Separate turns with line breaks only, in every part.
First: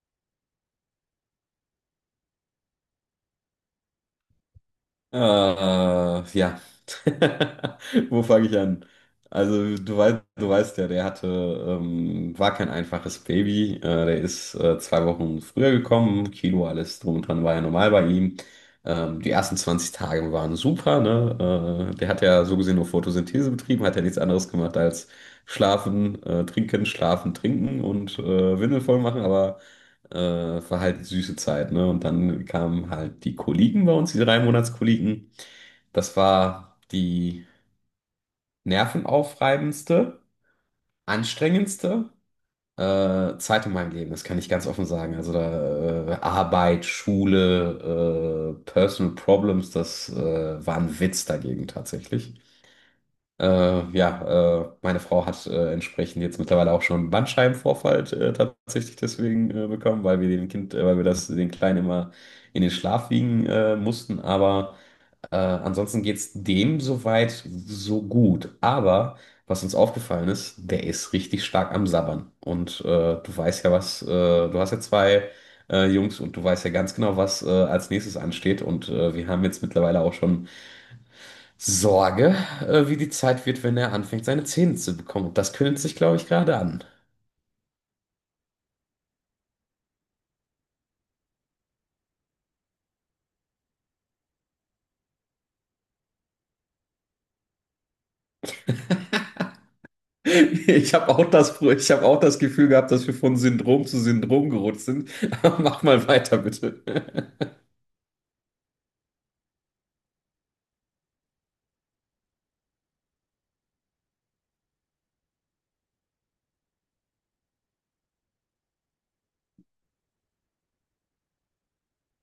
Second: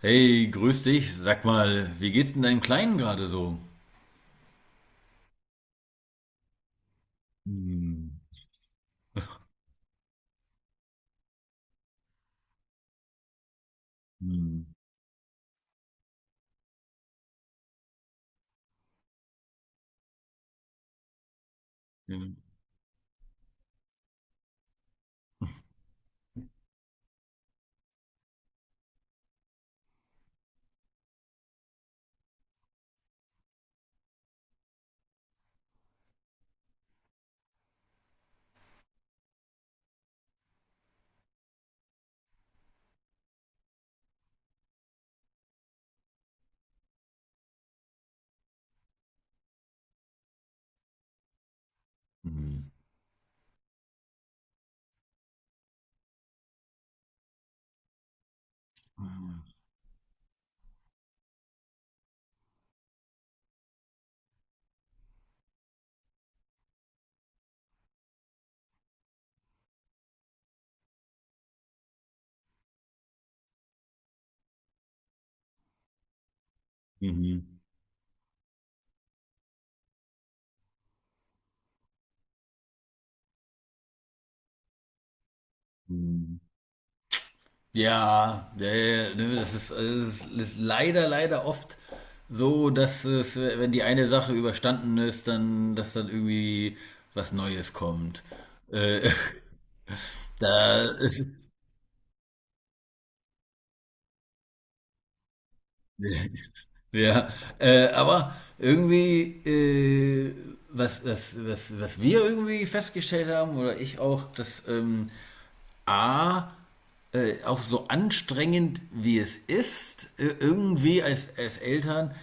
Hey, grüß dich. Sag mal, wie geht's denn deinem Kleinen gerade so?
Äh, ja.
Hm.
Wo fange ich an? Also, du weißt ja, der hatte, war kein einfaches Baby. Der ist
Hm.
2 Wochen früher gekommen. Kilo, alles drum und dran war ja normal bei ihm. Die ersten 20 Tage waren super, ne? Der
Ja.
hat ja so gesehen nur Photosynthese betrieben, hat ja nichts anderes gemacht als schlafen, trinken, schlafen, trinken und Windel voll machen, aber äh, war halt eine süße Zeit, ne? Und dann kamen halt die Kollegen bei uns, die drei Monatskollegen. Das war die nervenaufreibendste, anstrengendste Zeit in meinem Leben, das kann ich ganz offen sagen. Also da Arbeit, Schule, Personal Problems, das war ein Witz dagegen tatsächlich.
Hm.
Ja, meine Frau hat entsprechend jetzt mittlerweile auch schon einen Bandscheibenvorfall tatsächlich
Ah.
deswegen bekommen, weil wir das den Kleinen immer in den Schlaf wiegen mussten. Aber ansonsten geht's dem soweit so gut. Aber was uns aufgefallen ist, der ist richtig stark am Sabbern. Und du weißt ja was, du hast ja zwei Jungs und du weißt ja ganz genau,
Mhm.
was als nächstes ansteht. Und wir haben jetzt mittlerweile auch schon Sorge, wie die Zeit wird, wenn er anfängt, seine Zähne zu bekommen. Und das kündigt sich, glaube ich,
Hm.
gerade an.
Ja, ja, ja, ne, das ist, es ist leider, leider oft so, dass es, wenn die eine Sache überstanden ist, dann, dass dann irgendwie was Neues kommt. Äh, da
Ich habe
ist,
auch das, ich habe auch das Gefühl gehabt, dass wir von Syndrom zu Syndrom gerutscht sind. Aber mach mal weiter, bitte.
ja, aber irgendwie, was wir irgendwie festgestellt haben, oder ich auch, dass A, auch so anstrengend wie es ist, irgendwie als Eltern,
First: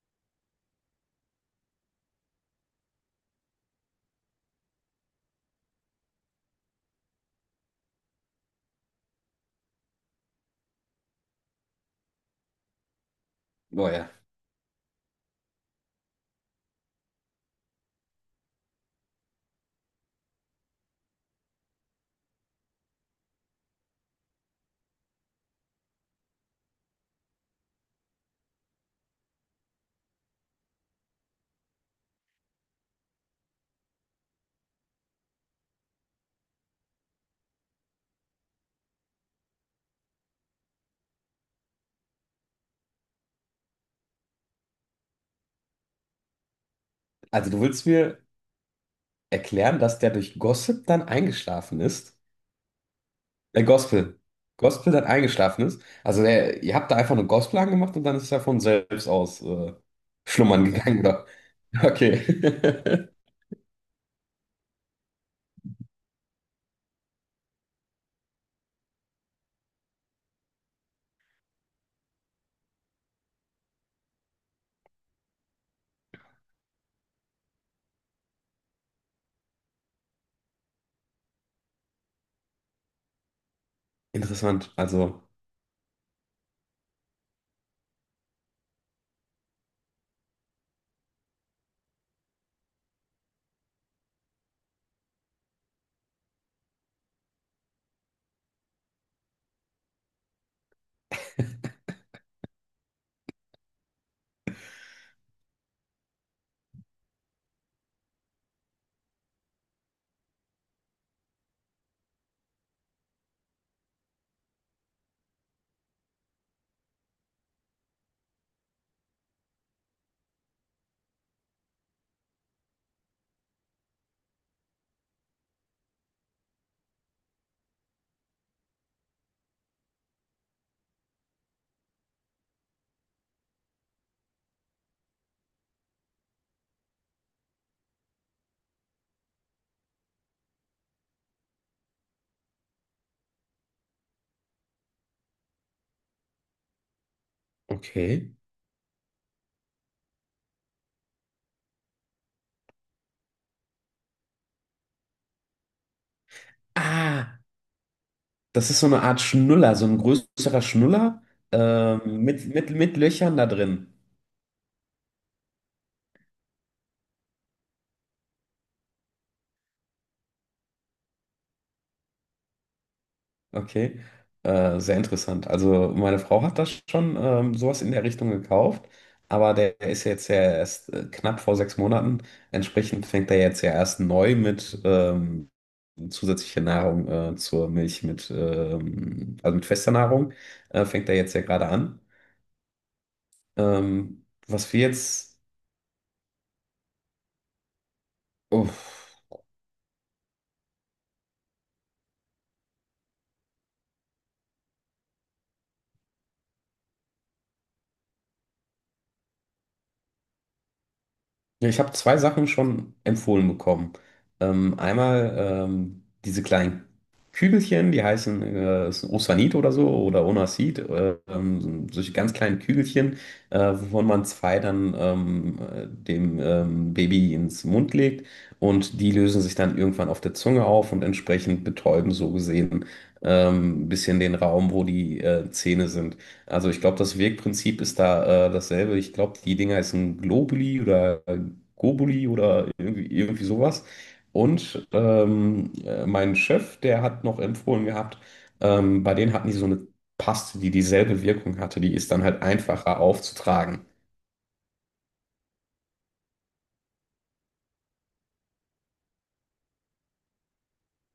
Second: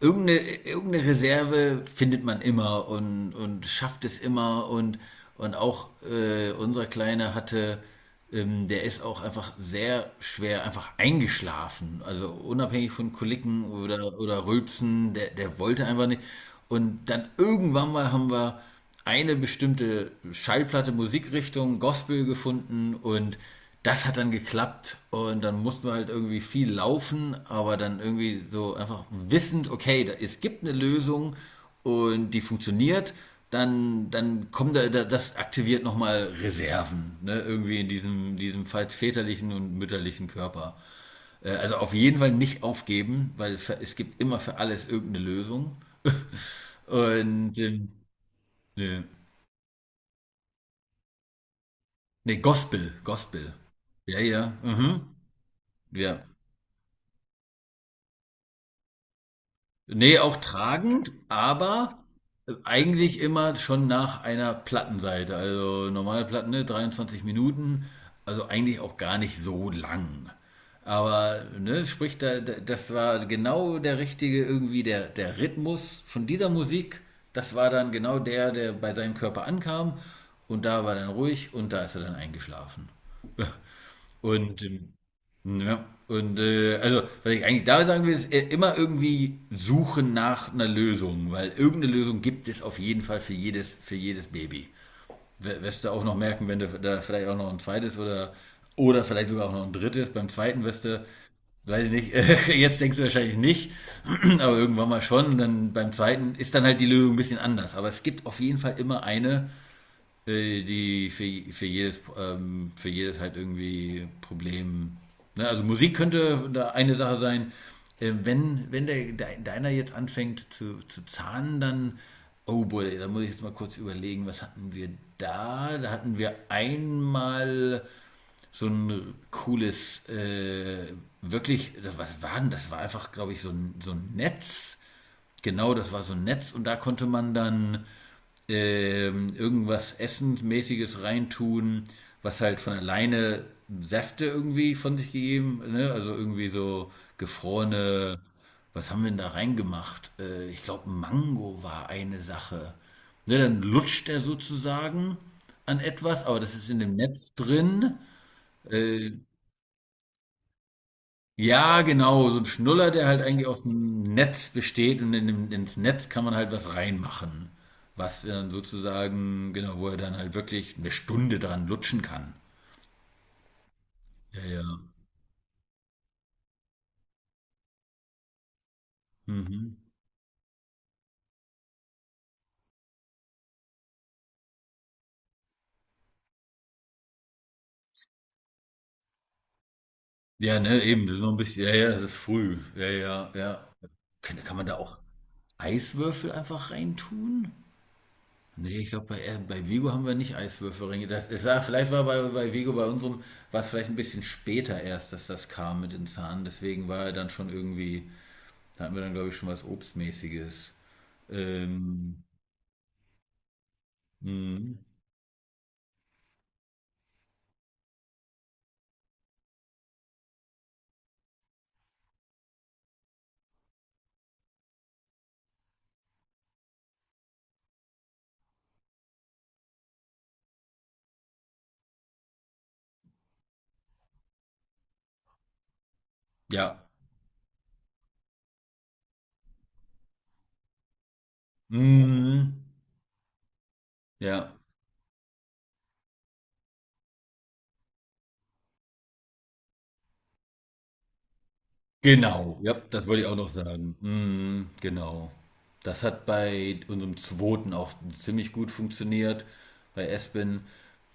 irgendeine, irgendeine Reserve findet man immer und schafft es immer und auch unser Kleiner hatte, der ist auch einfach sehr schwer einfach eingeschlafen, also unabhängig von Koliken
Boah, ja.
oder Rülpsen, der wollte einfach nicht. Und dann irgendwann mal haben wir eine bestimmte Schallplatte, Musikrichtung, Gospel gefunden und das hat dann geklappt und dann mussten wir halt irgendwie viel laufen, aber dann irgendwie so einfach wissend, okay, es gibt eine Lösung und die funktioniert, dann kommt da, das aktiviert nochmal Reserven, ne? Irgendwie in diesem falls väterlichen und mütterlichen Körper. Also auf jeden Fall nicht aufgeben, weil es gibt immer für alles irgendeine Lösung.
Also
Und
du willst mir
ne.
erklären, dass der durch Gossip dann eingeschlafen ist?
Nee, Gospel, Gospel.
Äh,
Ja,
Gospel.
ja.
Gospel
Mhm.
dann eingeschlafen ist. Also
Ja.
der, ihr habt da einfach eine Gospel angemacht und dann ist er von selbst aus
Nee, auch
schlummern gegangen,
tragend,
oder?
aber
Okay.
eigentlich immer schon nach einer Plattenseite. Also normale Platten, ne, 23 Minuten, also eigentlich auch gar nicht so lang. Aber, ne, sprich, das war genau der richtige, irgendwie der Rhythmus von dieser Musik. Das war dann genau der, der bei seinem Körper ankam. Und da war dann ruhig und da ist er dann eingeschlafen. Und
Interessant. Also,
ja, und also, was ich eigentlich da sagen will, ist immer irgendwie suchen nach einer Lösung, weil irgendeine Lösung gibt es auf jeden Fall für jedes Baby. Wirst du auch noch merken, wenn du da vielleicht auch noch ein zweites oder vielleicht sogar auch noch ein drittes. Beim zweiten wirst du, weiß ich nicht, jetzt denkst du wahrscheinlich nicht, aber irgendwann mal schon. Und dann beim zweiten ist dann halt die Lösung ein bisschen anders. Aber es gibt auf jeden Fall immer eine, die für, jedes, für jedes halt irgendwie Problem. Ne? Also Musik könnte da eine Sache sein. Wenn deiner jetzt anfängt zu zahnen, dann. Oh boy, da muss ich jetzt mal kurz überlegen, was hatten wir da? Da hatten wir einmal so ein cooles, wirklich, was war denn das? War einfach, glaube ich, so ein Netz. Genau, das war so ein Netz und da konnte man dann irgendwas Essensmäßiges reintun, was halt von alleine Säfte irgendwie von sich gegeben, ne? Also irgendwie so gefrorene,
okay.
was haben wir denn da reingemacht? Ich glaube, Mango war eine Sache. Ne, dann lutscht er sozusagen an etwas, aber das ist in dem Netz
Ah,
drin.
das ist so eine
Äh,
Art Schnuller, so ein größerer Schnuller
ja, genau, so ein
mit, mit,
Schnuller,
mit
der halt
Löchern
eigentlich
da
aus
drin.
dem Netz besteht und in dem, ins Netz kann man halt was reinmachen, was dann sozusagen, genau, wo er dann halt wirklich eine Stunde dran lutschen kann.
Okay,
Ja, ja.
sehr interessant. Also meine Frau hat das schon sowas in der Richtung gekauft, aber
Mhm.
der ist jetzt ja erst knapp vor 6 Monaten. Entsprechend fängt er jetzt ja erst neu mit zusätzlicher Nahrung zur Milch mit, also mit fester Nahrung,
Ja, ne, eben,
fängt
das
er
ist noch
jetzt
ein
ja
bisschen,
gerade
ja, ja,
an.
das ist früh. Ja, ja, ja.
Ähm,
Kann man
was
da
wir
auch
jetzt...
Eiswürfel einfach reintun? Nee, ich
Uff.
glaube, bei Vigo haben wir nicht Eiswürfelringe. Das, es war, vielleicht war bei Vigo, bei unserem, war es vielleicht ein bisschen später erst, dass das kam mit den Zahnen. Deswegen war er dann schon irgendwie. Da hatten wir dann, glaube ich, schon was Obstmäßiges.
Ja, ich habe zwei
Ähm,
Sachen schon empfohlen bekommen.
mm,
Einmal diese kleinen Kügelchen, die heißen ist ein Osanit oder so oder Onasit, so solche ganz kleinen Kügelchen, wovon man zwei dann dem Baby ins Mund legt und die lösen sich dann irgendwann auf der Zunge auf und entsprechend betäuben so gesehen ein bisschen den Raum, wo die Zähne sind. Also ich
ja.
glaube, das Wirkprinzip ist da dasselbe. Ich glaube, die Dinger heißen Globuli oder Gobuli
Mm,
oder irgendwie sowas.
ja.
Und mein Chef, der hat noch empfohlen gehabt, bei denen hatten die so eine Paste, die dieselbe Wirkung hatte. Die ist dann halt
Genau. Ja,
einfacher
das wollte ich auch noch
aufzutragen.
sagen. Mm, genau. Das hat bei unserem zweiten auch ziemlich gut funktioniert. Bei Espen.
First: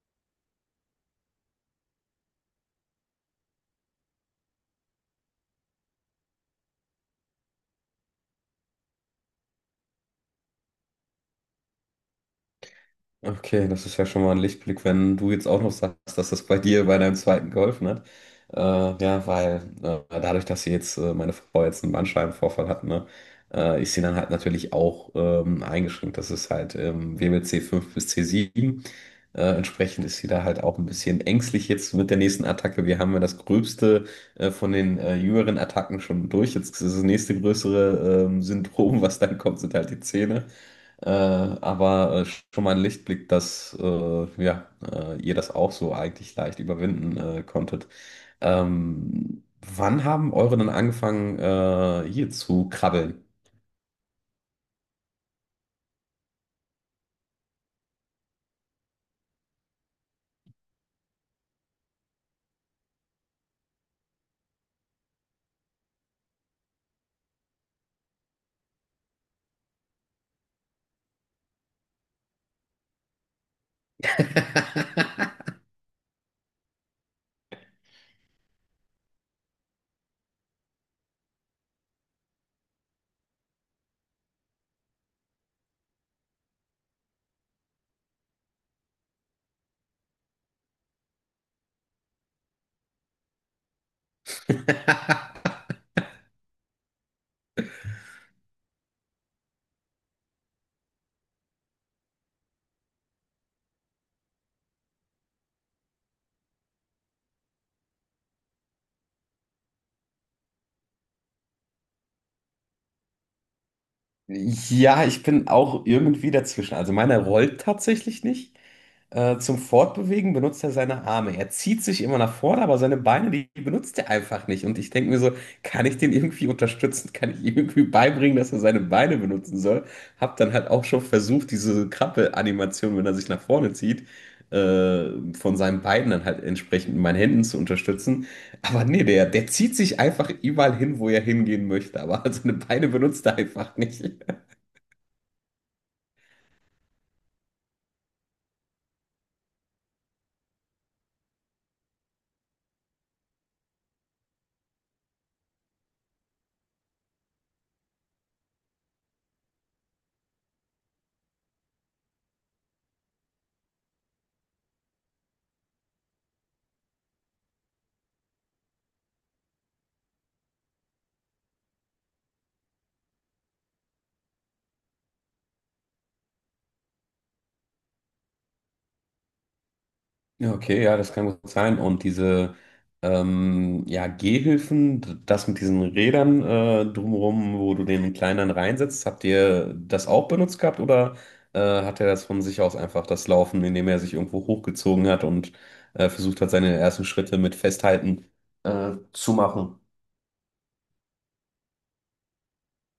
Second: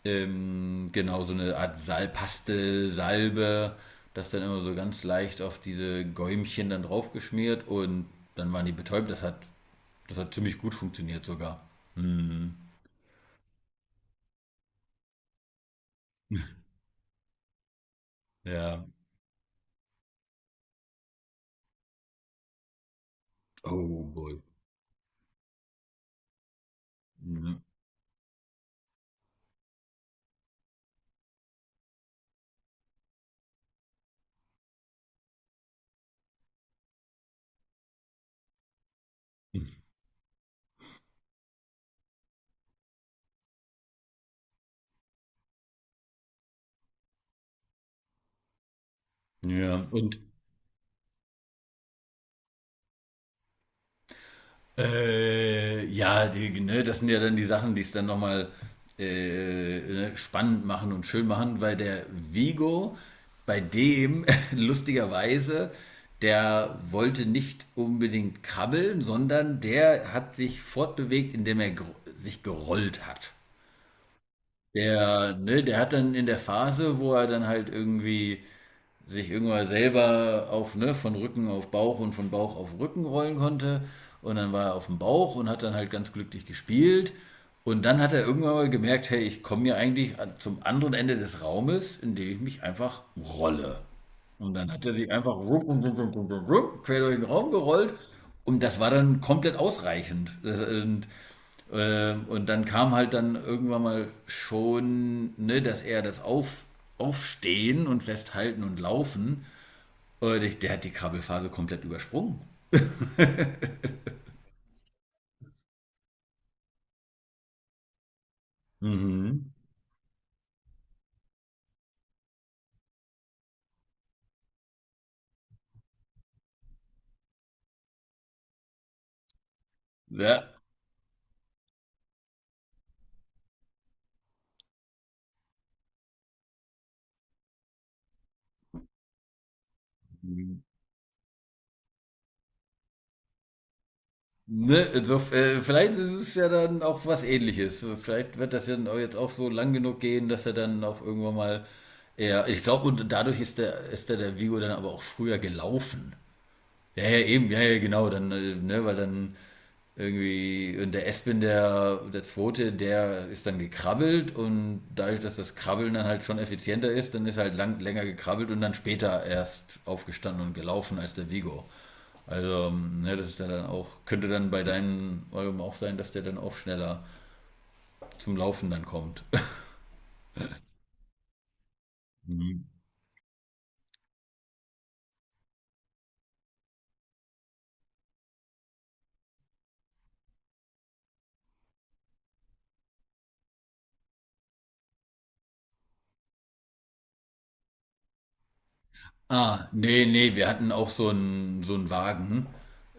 Genau, so eine Art Salpaste, Salbe, das dann immer so ganz leicht auf diese Gäumchen dann draufgeschmiert und dann waren die betäubt. Das hat ziemlich gut funktioniert sogar. Mm,
Okay, das ist ja schon mal ein Lichtblick, wenn du jetzt auch noch sagst, dass das bei dir bei deinem zweiten geholfen hat. Äh,
ja.
ja, weil dadurch, dass sie jetzt, meine Frau jetzt einen Bandscheibenvorfall hat, ne, ist sie
Oh
dann halt
boy.
natürlich auch eingeschränkt. Das ist halt
Mhm.
WBC 5 bis c sieben. Entsprechend ist sie da halt auch ein bisschen ängstlich jetzt mit der nächsten Attacke. Wir haben ja das Gröbste von den jüngeren Attacken schon durch. Jetzt ist das nächste größere Syndrom, was dann kommt, sind halt die Zähne. Aber schon mal ein Lichtblick, dass ja, ihr das auch so eigentlich leicht überwinden konntet. Ähm,
Ja,
wann
und
haben eure denn angefangen, hier zu krabbeln?
Ja, die, ne, das sind ja dann die Sachen, die es dann nochmal ne, spannend machen und schön machen, weil der Vigo, bei dem lustigerweise, der wollte nicht unbedingt krabbeln, sondern der hat sich fortbewegt, indem er sich gerollt hat. Der, ne, der hat dann in der Phase, wo er dann halt irgendwie sich irgendwann selber auf, ne, von Rücken auf Bauch und von Bauch auf Rücken rollen konnte. Und dann war er auf dem Bauch und hat dann halt ganz glücklich gespielt. Und dann hat er irgendwann mal gemerkt, hey, ich komme ja eigentlich zum anderen Ende des Raumes, indem ich mich einfach rolle. Und dann hat er sich einfach rup, rup, rup, rup, rup, quer durch den Raum gerollt und das war dann komplett ausreichend. Das, und dann kam halt dann irgendwann mal schon, ne, dass er das auf, Aufstehen und Festhalten und Laufen, der hat die Krabbelphase komplett übersprungen.
Ja, ich bin auch irgendwie dazwischen. Also meiner rollt tatsächlich nicht. Äh,
Mhm.
zum Fortbewegen benutzt er seine Arme. Er zieht sich immer nach vorne, aber seine Beine, die benutzt er einfach nicht. Und ich denke mir so, kann ich den irgendwie unterstützen? Kann ich ihm irgendwie beibringen, dass er seine Beine benutzen soll? Hab dann
Ja,
halt auch schon versucht, diese Krabbel-Animation, wenn er sich nach vorne zieht, äh, von seinen Beinen dann halt entsprechend mit meinen Händen zu unterstützen. Aber nee, der zieht sich einfach überall hin, wo er hingehen möchte. Aber seine Beine benutzt er einfach nicht.
ne, vielleicht ist es ja dann auch was Ähnliches. Vielleicht wird das ja dann auch jetzt auch so lang genug gehen, dass er dann auch irgendwann mal eher. Ich glaube, und dadurch ist der Vigo dann aber auch früher gelaufen. Ja, ja, eben, ja, ja, genau, dann, ne, weil dann irgendwie, und der Espen, der Zweite, der ist dann gekrabbelt und dadurch, dass das Krabbeln dann halt schon effizienter ist, dann ist er halt länger gekrabbelt und dann später erst aufgestanden und gelaufen als der Vigo. Also, ne, das ist ja dann auch, könnte dann bei deinem eurem auch sein, dass der dann auch schneller zum Laufen dann kommt.
Ja, okay, ja, das kann gut sein. Und diese
Mhm.
ja, Gehhilfen, das mit diesen Rädern drumherum, wo du den Kleineren reinsetzt, habt ihr das auch benutzt gehabt oder hat er das von sich aus einfach das Laufen, indem er sich irgendwo hochgezogen hat und versucht hat, seine ersten Schritte mit Festhalten zu
Ah,
machen?
nee, nee, wir hatten auch so einen Wagen.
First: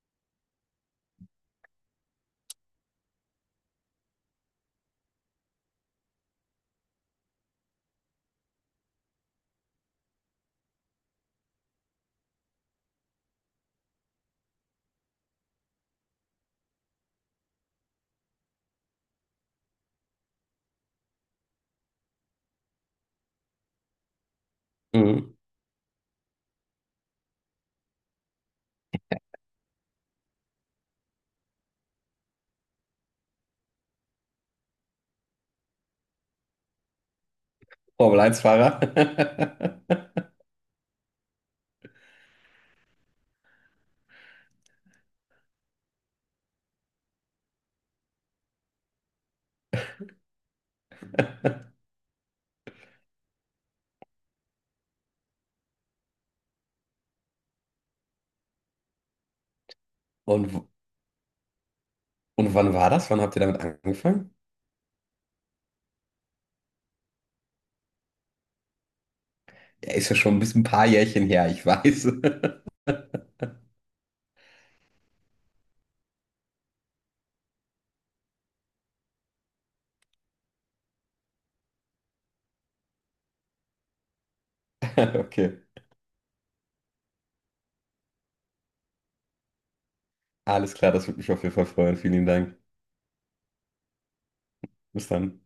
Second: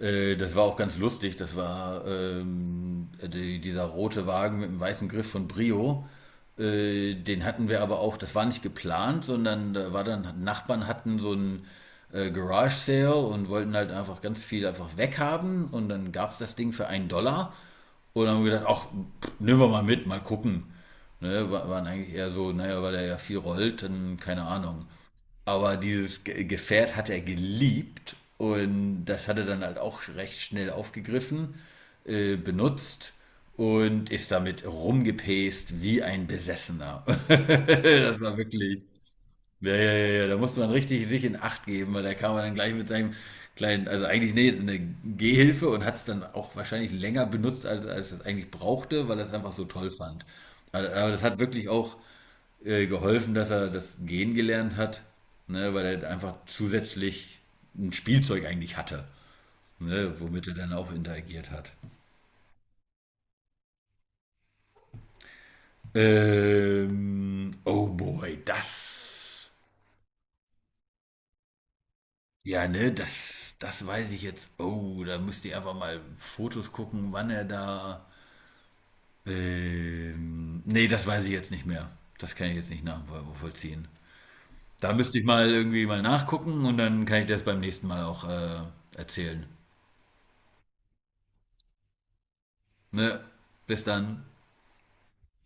Das war auch ganz lustig. Das war dieser rote Wagen mit dem weißen Griff von Brio. Den hatten wir aber auch, das war nicht geplant, sondern da war dann, Nachbarn hatten so einen Garage Sale und wollten halt einfach ganz viel einfach weghaben und dann gab es das Ding für 1 Dollar. Und dann haben wir gedacht, ach, nehmen wir mal mit, mal gucken. Ne, waren eigentlich eher so, naja, weil er ja viel rollt, dann keine Ahnung.
Mhm.
Aber dieses Gefährt hat er geliebt und das hat er dann halt auch recht schnell aufgegriffen, benutzt und ist damit rumgepäst wie ein Besessener. Das war wirklich.
Formel-1-Fahrer.
Ja, ja, ja, ja, da musste man richtig sich in Acht geben, weil da kam er dann gleich mit seinem kleinen, also eigentlich nee, eine Gehhilfe und hat es dann auch wahrscheinlich länger benutzt, als, als es eigentlich brauchte, weil er es einfach so toll fand. Aber das hat wirklich auch geholfen, dass er das Gehen gelernt hat, ne, weil er einfach zusätzlich ein Spielzeug eigentlich hatte, ne,
Und,
womit er
w-
dann auch interagiert hat.
und wann war das? Wann habt ihr damit angefangen?
Oh boy, das.
Ja, ist ja schon ein bisschen ein paar Jährchen her, ich weiß.
Ja, ne, das weiß ich jetzt. Oh, da müsst ihr einfach mal Fotos gucken, wann er da. Nee, das weiß ich jetzt nicht mehr. Das kann ich jetzt nicht nachvollziehen. Da müsste ich mal
Okay.
irgendwie mal nachgucken und dann kann ich das beim nächsten Mal auch erzählen.
Alles klar, das würde mich auf jeden Fall freuen. Vielen lieben Dank.
Ne? Bis dann.
Bis dann.